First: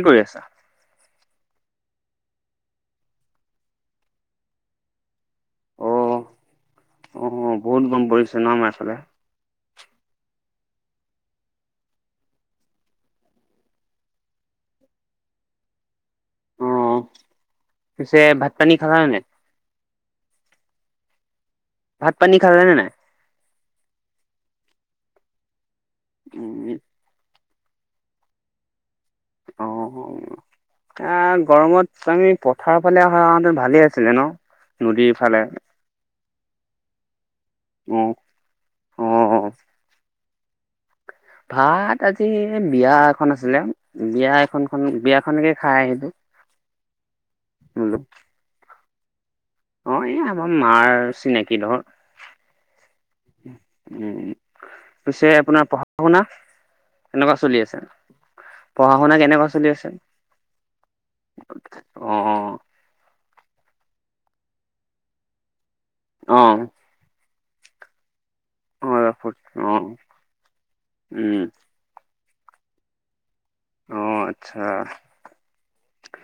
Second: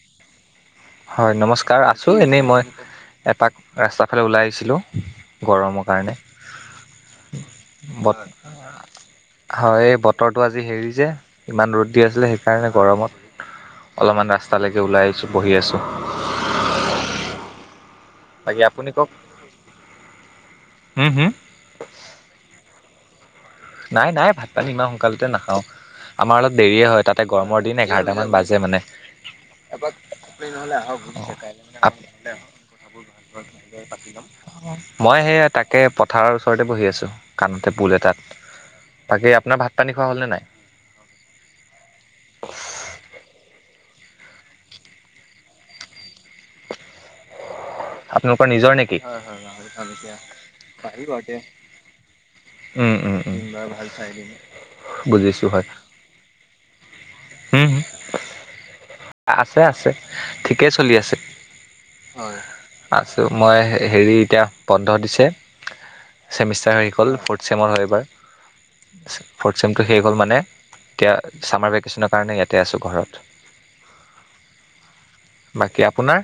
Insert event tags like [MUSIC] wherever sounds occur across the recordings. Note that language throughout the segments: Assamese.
কি কৰি আছা। হয় নমস্কাৰ আছো এনেই মই এপাক ৰাস্তাৰ ফালে ওলাই আহিছিলোঁ। গৰমৰ কাৰণে অ', অ', বহুত গৰম বত পৰিছে ন আমাৰ এইফালে। হয়। বতৰটো আজি হেৰি যে ইমান ৰ'দ দি আছিলে সেইকাৰণে গৰমত। অলপমান ৰাস্তালৈকে ওলাই আহিছোঁ বহি আছোঁ। অ পিছে ভাত বাকী পানী খালা নে নাই? হম হুম। ভাত পানী খালালে নে নাই? নাই নাই ভাত পানী ইমান সোনকালতে নাখাও আমাৰ অলপ উম, দেৰিয়ে হয় তাতে গৰমৰ দিন এঘাৰটা মান বাজে মানে। অ', নহলে আ, গৰমত আমি পথাৰৰ ফালে অহাহেঁতেন ভালেই আছিলে আহকাতি লম ন? নদীৰ মই। সেই ফালে তাকে পথাৰৰ ওচৰতে বহি আছো কাষতে পুল অ', এটাত। বাকী অ', আপোনাৰ ভাত পানী খোৱা হ'ল নে নাই। ভাত আজি বিয়া এখন আছিলে। বিয়া এখন খন বিয়াখনকে খাই আহিলো বোলো আপোনালোকৰ নিজৰ নেকি। অ এই আমাৰ মাৰ চিনাকি ধৰ। উম, উম, উম। উম পিছে বুজিছো আপোনাৰ হয়। পঢ়া শুনা সেনেকোৱা চলি উম, আছে। পঢ়া শুনা কেনেকুৱা আছে চলি আছে ঠিকেই চলি আছে অ', আছে। ত মই হেৰি এতিয়া বন্ধ দিছে অ', ছেমিষ্টাৰ হেৰি হ'ল চেমত হয় এইবাৰ অ ফ'ৰ্থ চেমটো অ', শেষ হ'ল মানে এতিয়া উম ছামাৰ ভেকেশ্যনত মানে ইয়াতে আছো ঘৰত, অ আচ্ছা বাকী আপোনাৰ?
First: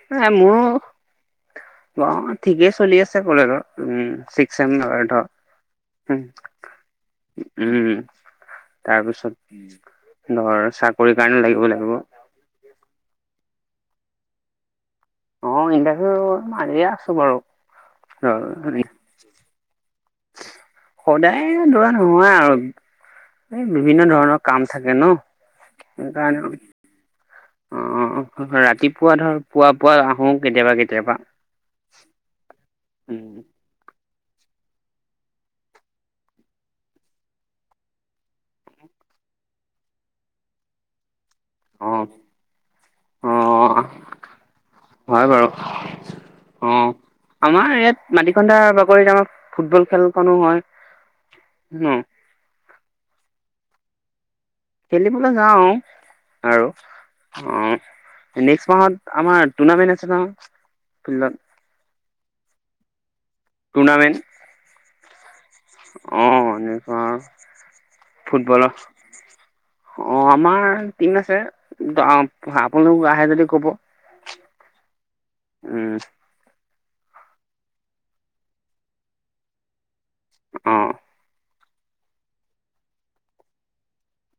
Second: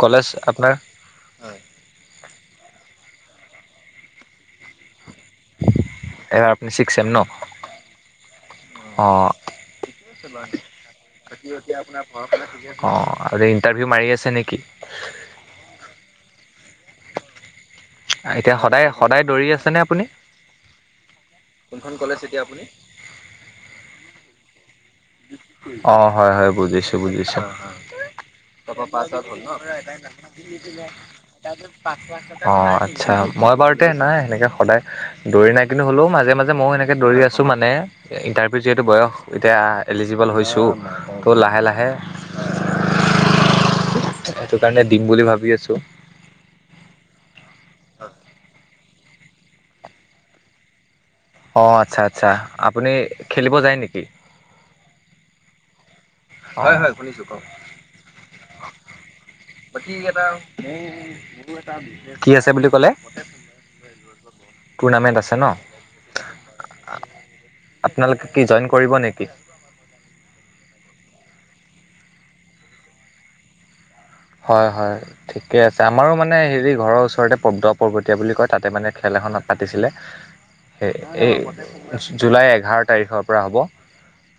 কলেজ নাই মোৰো আপোনাৰ অ ঠিকেই চলি আছে কলেজৰ উ চিক্স চেম ধৰ এবাৰ আপুনি ছিক্স চেম ন? উম অ', তাৰপিছত ধৰ চাকৰিত বাকী আপোনাৰ ভৰষাতে নেকি অ ইন্টাৰভিউ মাৰি আছে নেকি অ ইণ্টাৰভিউ মাৰিয়ে আছো বাৰু এতিয়া সদায় সদায় দৌৰি আছেনে আপুনি? সদায় দৌৰা নহয় আৰু এই বিভিন্ন ধৰণৰ কা অ হয় হয় বুজিছোঁ বুজিছোঁ। অ ৰাতিপুৱা ধৰ পুৱা পুৱা আহো কেতিয়াবা কেতিয়াবা অ আচ্ছা উম মই বাৰুতে নাই সেনেকে সদায় দৌৰি নাই কিন্তু হ'লেও মাজে মাজে মই সেনেকে দৌৰি আছো মানে ইণ্টাৰভিউ যিহেতু, বয়স এতিয়া এলিজিবল হৈছোঁ ত' লাহে লাহে অ অ সেইটো কাৰণে দিম বুলি হয় ভাবি বাৰু আছো। অ আমাৰ ইয়াত মাটিকন্দা বাকৰিত আমাৰ ফুটবল খেলখনো হয়। অঁ আচ্ছা ন। আচ্ছা আপুনি খেলিব যায় নেকি? খেলিবলৈ যাওঁ- হয় হয় শুনিছোঁ কওক নেক্স মাহত আমাৰ টুৰ্ণামেন্ট আছে ন ফিল্ডত। কি আছে বুলি ক'লে টুৰ্ণামেণ্ট আছে ন, অঁ এনেকুৱা আপোনালোকে কি জইন ফুটবল কৰিব নেকি অ আমাৰ টিম আছে আপোনালোকে আহে যদি কব। হয় হয় ঠিকেই আছে উম, আমাৰো মানে হেৰি ঘৰৰ ওচৰতে প্দ পৰ্বতীয়া বুলি কয় তাতে মানে খেল এখন পাতিছিলে, এ অ', এই জুলাই এঘাৰ তাৰিখৰ পৰা হ'ব।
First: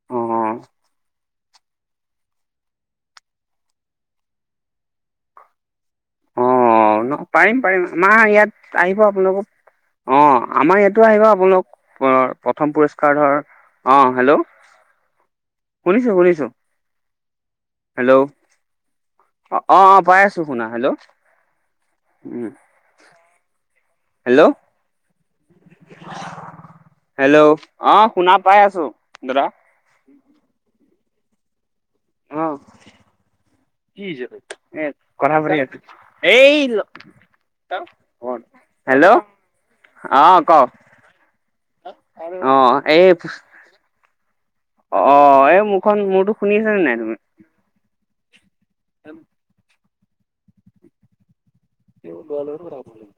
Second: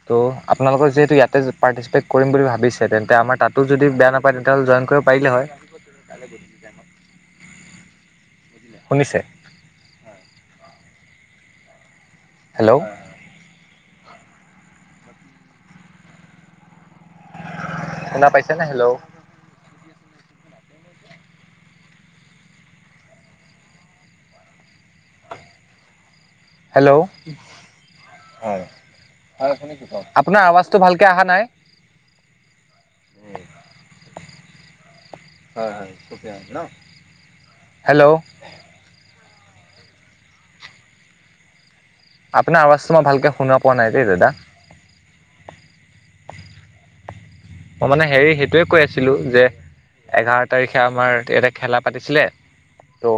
ত' অ'। আপোনালোকৰ যিহেতু ইয়াতে পাৰ্টিচিপেট কৰিম বুলি ভাবিছে তেন্তে আমাৰ তাতো যদি বেয়া নাপায় তে, তেওঁ জইন কৰিব পাৰিলে হয়। মা ইয়াত আহিব শুনিছে আপোনালোকক অ আমাৰ ইয়াতো আহিব আপোনালোক পুনৰ প্ৰথম হেল্ল' পুৰস্কাৰ ধৰ অ হেল্ল' শুনিছো শুনিছো হেল্লঅ শুনা পাইছেনে হেল্ল' অ অ পাই আছো শুনা হেল্ল' অ ওম হেল্ল'অ হেল্ল'অ শুনা পাই হয় আছো দাদা হয় শুনিছো কওক আপোনাৰ আৱাচ মাতটো ভালকে অহা নাই অহ কি ক এই কথা পাতি আছে এই ল ত হেল্ল' কোন হেল্ল' অ ক অ আপোনাৰ আৱাজটো এই মই ভালকে শুনা পোৱা নাই দেই দাদা অ এই মোৰখন মোৰতো শুনি আছ নে নাই তুমি? মই মানে হেৰি সেইটোয়ে কৈ আছিলো যে এঘাৰ তাৰিখে আমাৰ ইয়াতে খেলা পাতিচিলে ত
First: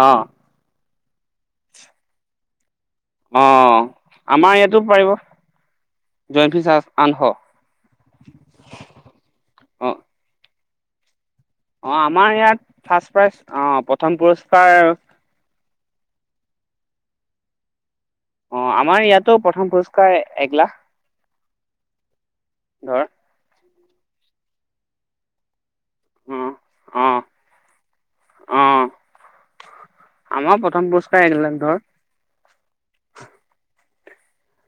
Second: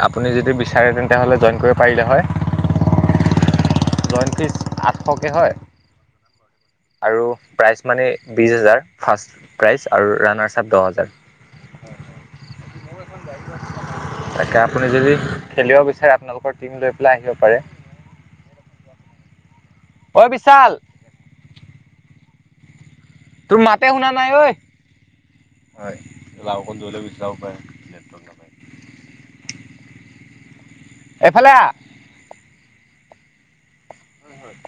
অ আপোনি যদি বিছাৰে জেন নহলে জইন কৰিব পাৰিলে হয়। অ আমাৰ জয়নফিছ ইয়াতো পাৰিব আঠশকে হয়। জইন ফিজ আঠশ আৰু প্ৰাইজ মানে বিশ হাজাৰ ফাৰ্ষ্ট অ প্ৰাইজ আৰু ৰাণা কাপ দহ হাজাৰ অ আমাৰ ইয়াত ফাৰ্ষ্ট প্ৰাইজ অ প্ৰথম তাকে আপুনি পুৰস্কাৰ যদি খেলিব বিচাৰে আপোনালোকৰ টিম লৈ পেলাই আহিব পাৰে। অ আমাৰ ইয়াতো প্ৰথম পুৰস্কাৰ ঐ এ বিশাল লাখ ধৰ তোৰ মাতে শুনা নাই ঐ হয় অ আও অকণ দুৰলে অ গুচি যাব পাৰে নেটৱৰ্ক অ নাপায়। আমাৰ প্ৰথম পুৰস্কাৰ এক লাখ ধৰ হয় হয়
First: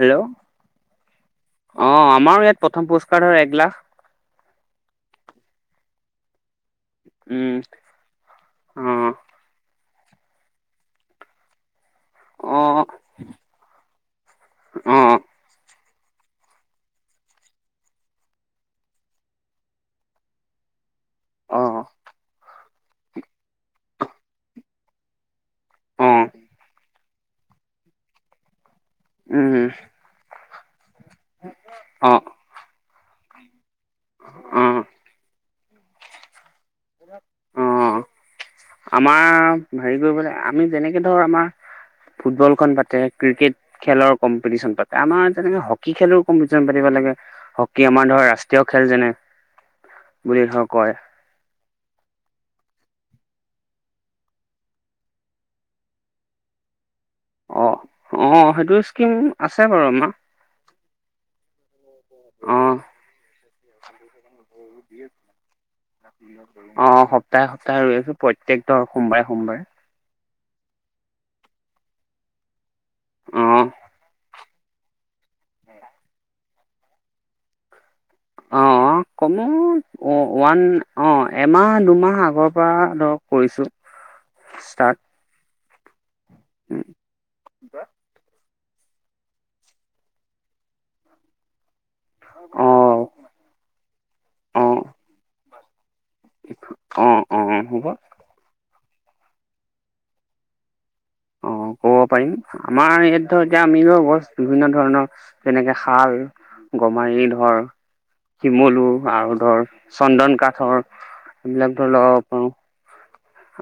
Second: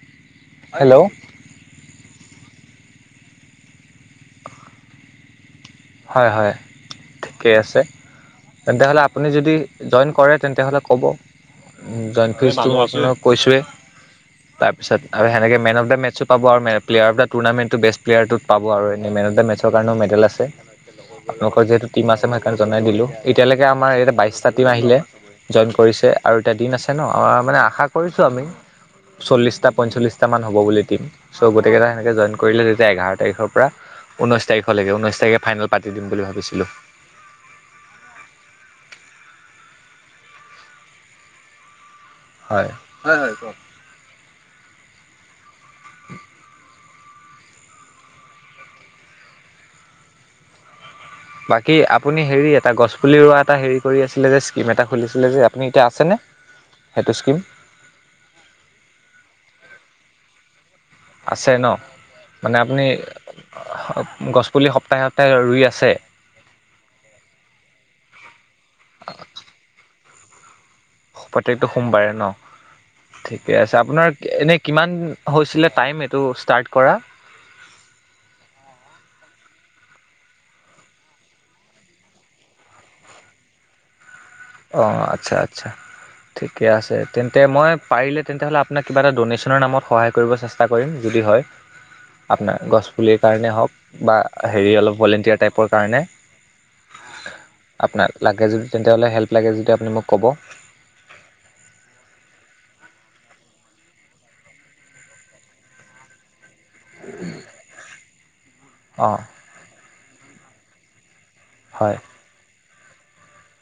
হেল্ল' অ আমাৰো ইয়াত প্ৰথম পুৰস্কাৰ হয় এক লাখ হয় হয় ঠিকে উম আছে তেন্তে হ'লে অ আপুনি যদি জইন কৰে তেন্ত হ'লে ক'ব জইন ফ্ৰী অ টো আপোনাৰ কৈছোৱে তাৰ অ পিছত আৰু সেনেকে মেন অফ দা মে মেছ প আৰু প্লোৰফ দ টৰ্ণামেণ্ট বেষ্ট প্লেয়াৰটোত পাব আৰু এ মেন অফ দা মেছৰ কাৰণও মেডেল আছে অ আপোনালোকৰ যিহেতু টীম আছে মই সেইকাৰণে জনাই দিলোঁ এতিয়ালৈকে আমাৰ ইয়াতে বাইশটা টিম আহিলে জইন কৰিছে অ আৰু এতিয়া দিন আছে ন মানে আশা কৰিছোঁ আমি উম চল্লিছটা পঞ্চল্লিছটামান হ'ব বুলি টিম চ' গোটকেইটা অ সেনেকে জইন কৰিলে যেতিয়া এঘাৰ তাৰিখৰ পৰা ঊনৈছ অ তাৰিখলৈকে ঊনৈছ তাৰিখে ফাইনেল পাতি দিম বুলি ভাবিছিলোঁ অ আমাৰ হেৰি কৰিবলে আমি যেনেকে ধৰ আমাৰ হয় ফুটবলখন পাতে ক্ৰিকেট খেলৰ কম্পিটিশন পাতে আমাৰ তেনেকে কি খেলো কম্পিটিচন পাতিব লাগে হকী আমাৰ ধৰা ৰাষ্ট্ৰীয় খেল যেনে বুলি ধৰ কয় বাকী আপুনি হেৰি এটা গছপুলি ৰোৱা এটা হে কৰি আছিলে যে স্কিম এটা খুলিছিলে যে আপুনি এতিয়া আছেনে [INAUDIBLE] সেইটো স্কিম অ অ সেইটো স্কিম আছে বাৰু আমাৰ আছে ন মানে অ আপুনি গছপুলি সপ্তাহে সপ্তাহে ৰুই আছে অ সপ্তাহে সপ্তাহে ৰুই আছো প্ৰত্যেক ধৰ সোমবাৰে সোমবাৰে প্ৰত্যেকটো সোমবাৰে ন ঠিকে অ আছে আপোনাৰ এনে কিমান হৈছিলে টাইম এইটো ষ্টাৰ্ট কৰা অ অঁ কমেও ওৱান অঁ এমাহ দুমাহ আগৰ পৰা ধৰক কৰিছোঁ [INAUDIBLE] অ আচ্ছা আচ্ছা ঠিকে আছে তেন্তে মই পাৰিলে তেন্ত হলে হয় মানে কিবা এটা দনেচনৰ নামত সহায় কৰিব চেষ্টা কৰিম যদি হয় আপোনাৰ অ', গছপুলিৰ কাৰণে হওক বা হেৰি অ', অলপ ভলেণ্টিয়াৰ টাইপৰ কাৰণে [UNINTELLIGIBLE] অ', হ'ব আপোনাক লাগে যদি তেন্তে হ'লে হেল্প লাগে যদি আপুনি মোক ক'ব অ ক'ব পাৰিম আমাৰ ইয়াত ধৰ এতিয়া আমি গছ বিভিন্ন ধৰণৰ যেনেকে খাল গমাৰি ধৰ শিমলু অঁ আৰু ধৰ চন্দন কাঠ সেইবিলাক হয় লগাব পাৰো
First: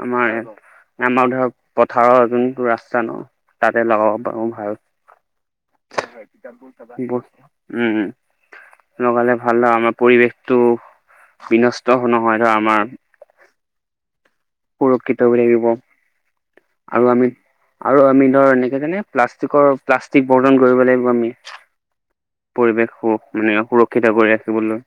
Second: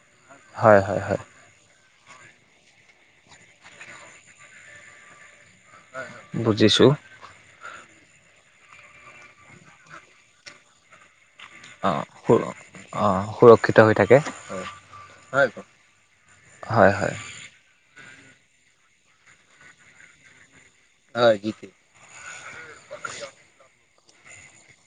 বুজি পোৱা নাই হয় হয় হয় ভইচতো ভাল কে পথাৰৰ যোনটো ৰাস্তা ন তাতে লগাব পাৰো ভাল বুজিছোঁ [INAUDIBLE] উম লগালে ভাল আমাৰ পৰিৱেশটো বিনষ্ট অ নহয় ধৰ আমাৰ অ সুৰক্ষিত হৈ থাকে সুৰক্ষিত হৈ থাকিব হয় আৰু হয় আমি আৰু আমি প্লাষ্টিকৰ প্লাষ্টিক বটল সংৰক্ষণ কৰিব লাগিব আমি পৰিৱেশ মানে সুৰক্ষিত সুৰক্ষিত কৰি ৰাখিবলৈ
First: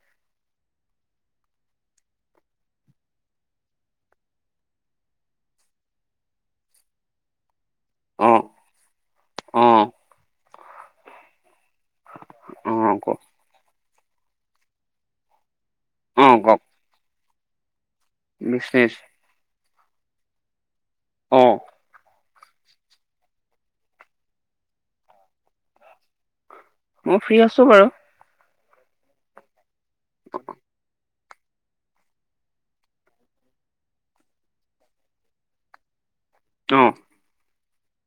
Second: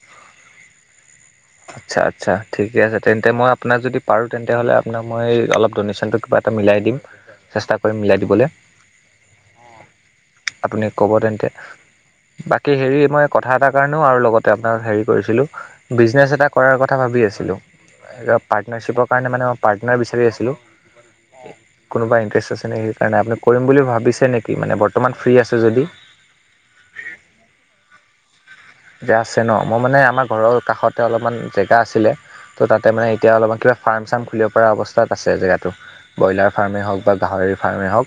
আচ্ছা আচ্ছা ঠিকে আছে তেন্তে মই আপোনাক যদি পাৰো তেন্তে হ'লে আপোনাক মই অলপ ড'নেশ্যনটো কিবা হ'লে মিলাই দিম চেষ্টা কৰিম মিলাই অ দিবলে অ আপুনি কব তেন্তে বাকী অ হেৰি ক মই কথা এটাৰ কাৰণে এনেও আৰু লগতে আপোনাৰ হেৰি কৰিছিলোঁ। অ বিজিনেছ এটা- এটা কওক কৰাৰ কথা ভাৱি আছিলোঁ বিজনেচ পাৰ্টনাৰশ্বিপৰ কাৰণে মানে মই পাৰ্টনাৰ বিচাৰি আছিলোঁ। অ কোনোবা ইন্টাৰেষ্ট? আছেন? সেইকাৰণে আপুনি কৰিম বুলি ভাৱিছে নেকি? মানে বৰ্তমান ফ্ৰী আছে যদি। মই ফ্ৰী আছো বাৰু। যে আছে ন'? মই মানে আমাৰ ঘৰৰ কাষতে অলপমান জেগা আছিলে, ত' তাতে মানে এতিয়া অলপমান কিবা ফাৰ্ম-চাৰ্ম খুলিব পৰা অৱস্থাত আছে জেগাটো। ব্ৰইলাৰ অ ফাৰ্মেই হওক বা গাহৰি ফাৰ্মেই হওক,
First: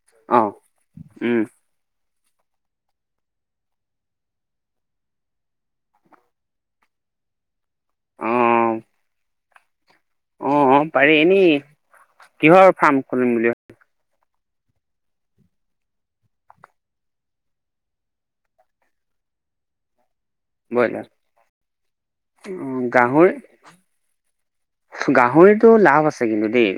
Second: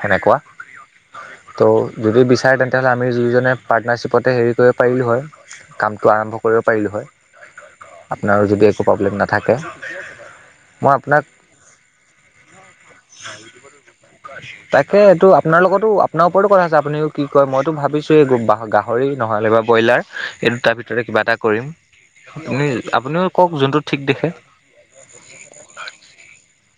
সেনেকুৱা অ উম ত' যদি বিচাৰে তেন্তেহ'লে আমি দুইজনে পাৰ্টনাৰশ্বিপতে হেৰি কৰিম। পাৰিমনে বাৰু? কামটো আৰম্ভ কৰিব পাৰিলো হ'য়। আপোনাৰ যদি একো প্ৰব্লেম না থাকে। অঁ, অঁ পাৰি। এনেই কিহৰ ফাৰ্ম খুলিম বুলি তাকে, এইটো আপোনাৰ লগতো আপোনাৰ ওপৰটো কথা আছে। আপুনিও কি কয়, মইটো ভাৱিছো, এই গো বা গাহৰি নহ'লেবা এইটো তাৰভিতৰতে ব্ৰইলাৰ কিবা এটা কৰিম। অ আপুনি গাহৰি আপুনিও কওক যোনটো ঠিক দেখে। গাহৰিটো লাভ আছে কিন্তু দেই।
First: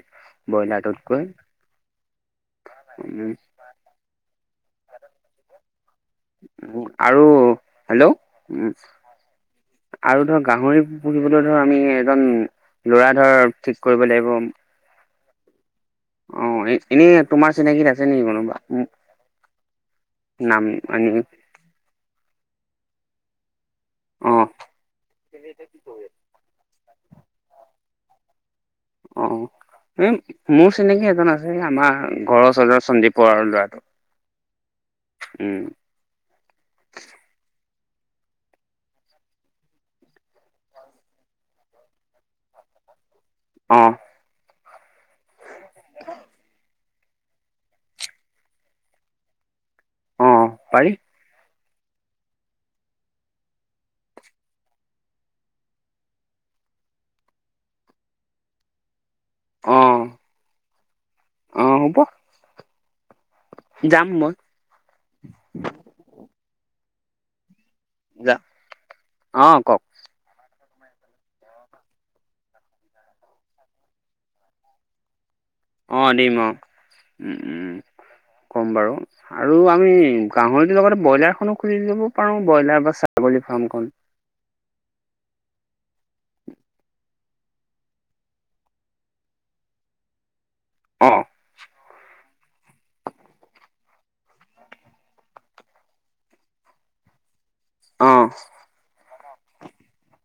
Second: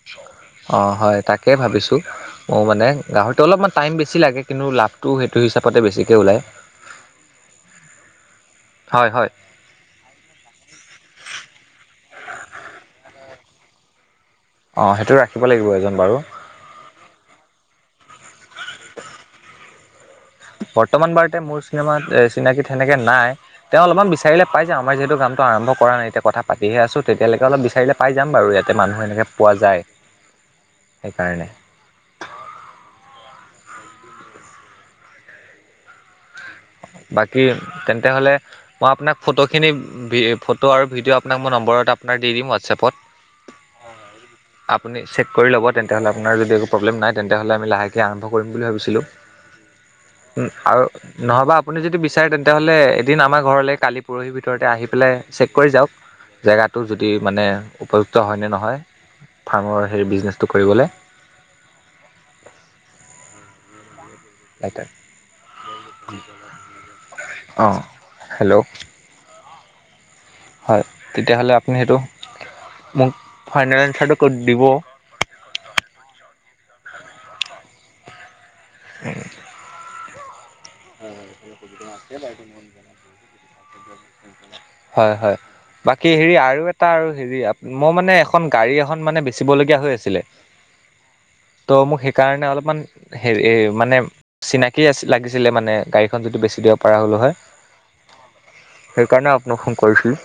অঁ হ'য়, ব্ৰইলাৰটোতকৈ তাকে ভাৱিছোঁ। মো মানে গাহৰিটো অলপমান টাইম বেছি লাগে। কিন্তু লাভটো সেইটো হিচাপতে বেছি। উম, আৰু হেল্ল! উম হয় হয় আৰু ধৰ গাহৰি পুঁহিবলৈ ধৰ আমি এজন ল'ৰা ধৰ ঠিক কৰিব লাগিব। অঁ সেইটো, ৰাখিব লাগিব এজন। বাৰু অঁ, এ এনে তোমাৰ চিনাকিত আছে নেকি কোনোবা? ওঁ বৰ্তমান বাৰতে মোৰ চিনেমাত এ চিনাকিত সেনেকে নাই। তেওঁ অলপমান বিচাৰিলে অ', পায় যে। আমাৰ যিহেতু কামটো আৰম্ভ কৰা নাই। এতিয়া কথা পাতিহে আছোঁ। তেতিয়ালৈকে অলপ বিচাৰিলে পাই যাম বাৰু ইয়াত। অঁ, মোৰ চিনাকি এজন সেইকাৰণে আছে। আমাৰ ঘৰৰ ওৰৰ সন্দীপ বড়াৰ ল'ৰা। উম। বাকি, তেন্তেহ'লে মই আপোনাক ফটোখিনি, বি এ ফটো আৰু ভিডিঅ' আপোনাক মোৰ নম্বৰত তাৰপৰা দি দিম হোৱাটছএপত। অঁ আপুনি চেক কৰি ল'ব তেন্তে হ'লে। আপোনাৰ যদি একো প্ৰব্লেম নাই। তেন্তে হ'লে আমি লাহেকে আৰম্ভ কৰিম বুলি ভাৱিছিলোঁ। অ', ওহ আৰু পাৰি নহবা আপুনি যদি বিচাৰে তেন্তহ'লে এদিন আমাৰ ঘৰলে কালি-পৰহি ভিতৰতে আহিপেলাই চেক কৰি যাওঁক। জেগাটো যদি মানে, উপযুক্ত হ'য় নে নহয়? ফাৰ্মৰ অ', হেৰি, বিজিনেছটো কৰিবলে। অ', হ'ব যাম। মই এটা অঁ, হেল্ল! অঁ, কওঁক? হ'য়, তেতিয়া হ'লে আপুনি সেইটো মোক ফাইনেল আঞ্চাৰটো ক' দিব? অঁ, দিম অঁ। ওঁ উম, কম বাৰু আৰু আমি গাহঁৰিটোৰ লগতে ব্ৰইলাৰ এখনো খুলি ল'ব পাৰোঁ। ব্ৰইলা বা ছাগলী ফাৰ্ম এখন। হয় হয় বাকি হেৰি আৰু এটা আৰু হেৰি, আপ -মই মানে এখন গাড়ী এখন মানে, বেচিবলগীয়া হৈ আছিলে অঁহ্‌ ত' মোক সেইকাৰণে অলপমান হেৰি মানে, চিনাকি আছি- লাগি ছিলে মানে, গাড়ীখন যদি বেছি দিব পাৰা হ'লো হ'য়? অ'। সেইকাৰণে আপোনাক ফোন কৰিছিলোঁ।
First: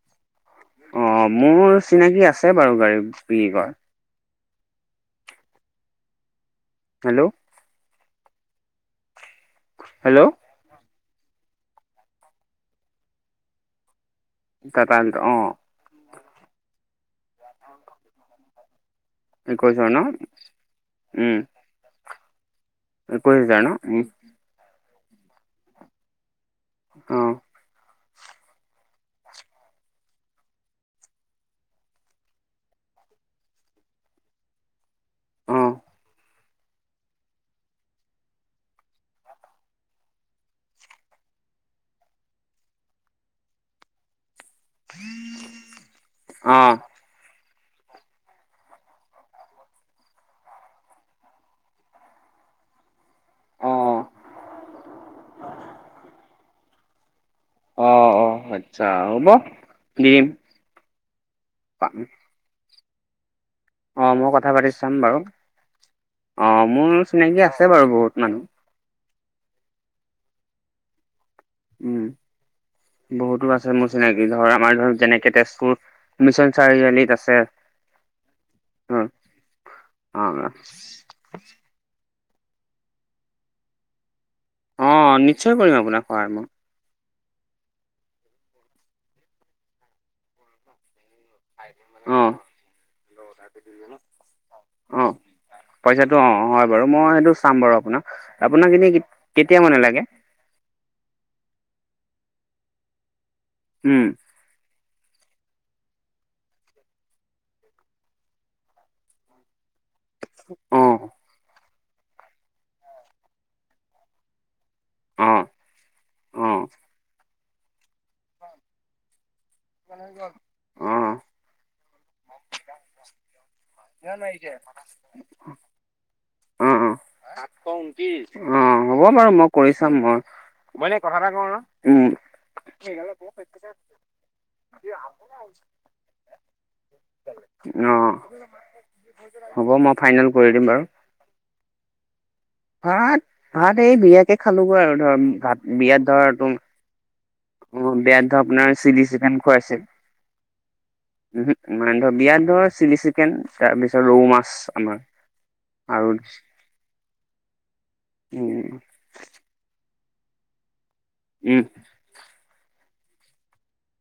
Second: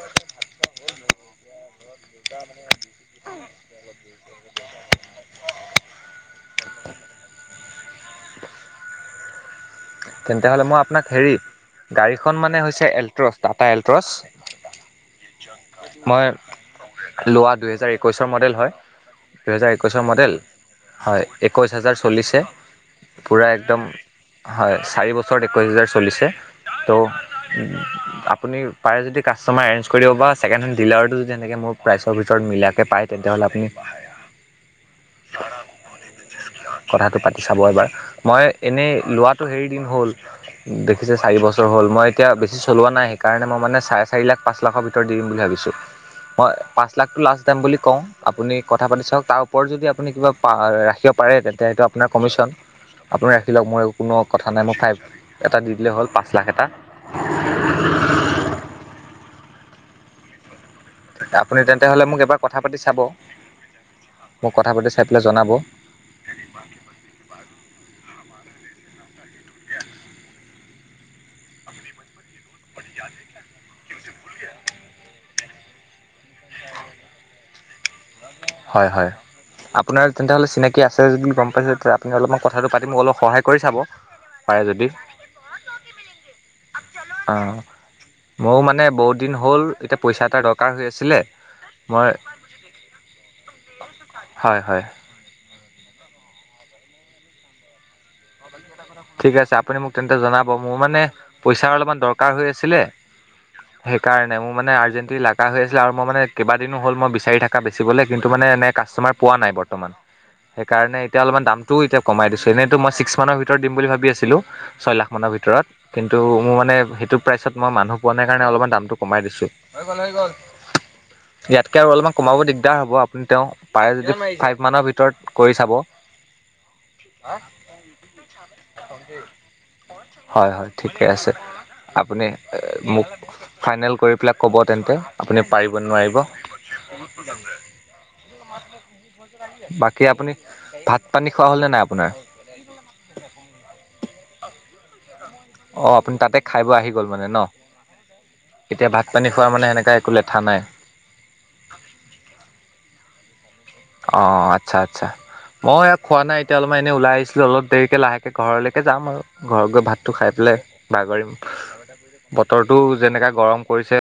অ', মোৰ চিনাকি আছে বাৰু গাড়ী বিক্ৰী কৰা। হেল্ল' হেল্ল' তেন্তে হ'লে মই আপোনাক হেৰি গাড়ীখন মানে হৈছে এল্ট্ৰছ টাটা এল্ট্ৰছ টাটা এল্ট্ৰ অ মই লোৱা দুহেজাৰ একৈশৰ মডেল হয় দুহেজাৰ একৈশ হাজাৰ ন একৈছৰ মডেল হয় উম, একৈছ হাজাৰ চলিছে একৈশ পূৰা হাজাৰ ন একদম উম, হয় চাৰি বছৰত একৈছ হোজাৰ চলিছে তো অ', আপুনি পাৰে যদি কাষ্টমাৰ এৰেঞ্ কৰি দিব বা ছেকেণ্ড হেণ্ড ডিলাৰতটো যদি তেনেকৈ মোৰ প্ৰাইচৰ ভিতৰত মিলাকৈ পায় তেনে তেতিয়াহ'লে আপুনি [INAUDIBLE] অ', কথাটো পাতি চাব এবাৰ মই এনেই লোৱাত হেৰী দিন হ'ল দেখিছে চাৰি বছৰ হ'ল মই এতিয়া বেছি চলোৱা নাই সেইকাৰণে মই মানে চাৰে চাৰি লাখ পাঁচ লাখৰ ভিতৰত দি দিম বুলি ভাবিছোঁ মই অ', পাঁচ লাখটো লাষ্ট বুলি কওঁ আপুনি কথা পাতি চাওক তাৰ ওপৰত যদি আপুনি কিবা ৰাখিব পাৰে তেন্ত সেইটো আপোনাৰ কমিশন আপোনি ৰাখিলওক মই অ', হ'ল পাঁচ লাখ এটা অ অ আচ্ছা হ'ব দিম আপুনি তেন্তে হ'লে মোক এবাৰ কথা পাতি চাব অ মই কথা মোক পাতি চাম চাই বাৰু পেলাই জনাব অ মোৰ চিনাকি আছে বাৰু বহুত মানুহ উম বহুতো আছে মোৰ চিনাকি ধৰ আমাৰ ধৰ যেনেকে তেজপুৰ মিছন চাৰিআলিত আছে [INAUDIBLE] হয় হয় আপোনাৰ তেন্ত অ', হ'লে চিনাকি আছে যদি গম পাইছে আপুনি অলপমান কথাটো পাতি মোক অলপ সহায় কৰি চাব পাৰে যদি অ নিশ্চয় কৰিম আপোনাক সহায় মই অ মোৰো মানে বহুত দিন হ'ল এতিয়া পইচা এটা দৰকাৰ হৈ আছিলে মই অ হয় হয় অ', পইচাটো অ হয় বাৰু মই সেইটো চাম বাৰু আপোনাক এনেই ঠিক আছে কেতিয়া আপুনি মানে মোক লাগে তেন্তে জনাব মোৰ মানে পইচাৰ অলপমান দৰকাৰ হৈ আছিলে উম সেইকাৰণে মোৰ মানে আৰ্জেণ্ট লগা হৈ আছিলে আৰু মই মানে কেইবাদিনো হ'ল মই বিচাৰি থাকা বেচিবলৈ কিন্তু মানে এনে কাষ্টমাৰ পোৱা নাই বৰ্তমান, অ সেইকাৰণে এতিয়া অলপমান দামটোও এতিয়া কমাই দিছো এনে মই ছিক্স মানৰ ভিতৰত দিম বুলি ভাবি আছিলো ছয় লাখ মানৰ অ ভিতৰত কিন্তু অ অ মোৰ মানে সেইটো প্ৰাইচত মই মানুহ পোৱা নাই কাৰণে অলপমান দামটো কমাই দিছোঁ। হৈ গল হৈ গল অ ইয়াতকে আৰু অলপমান কমাব দিগদাৰ হ'ব আপুনি তেওঁ পাৰে যদি ফাইভ মানৰ ভিতৰত কৰি চাব। অ হা অ হ'ব বাৰু মই কৰি চাম মই হয় হয় মই এনে ঠিকে কথা এটা আছে কওঁ ন উম আপুনি মোক ফাইনেল কৰি পেলাই ক'ব তেন্তে আপুনি পাৰিব নোৱাৰিব অ হ'ব [UNINTELLIGIBLE] মই বাকী ফাইনেল আপুনি কৰি দিম বাৰু ভাত পানী খোৱা হ'ল নে নাই আপোনাৰ ভাত ভাত এই বিয়াকে খালোঁ আৰু ধৰ ভাত অ বিয়াত আপুনি ধৰ তাতে তোম খাই ব আহি গ'ল মানে ন অ বিয়াত ধৰ আপোনাৰ এতিয়া চিলি ভাত পানী খোৱা মানে সেনেকা একো লেঠা নাই মম হো ইমান ধৰ বিয়াত‌ ধৰ চিকেন তাৰপিছত ৰৌ অ মাছ আচ্ছা আমাৰ আচ্ছা মই ইয়াক আৰু খোৱা নাই এতিয়া অলপমান এনেই ওলাই আহিছিলোঁ অলপ হাতেৰিকৈ লাহেকৈ উম ঘৰলৈকে যাম আৰু ঘৰত গৈ ভাতটো খাই পেলাই বাগৰিম উম বতৰ টো যেনেকাে গৰম কৰিছে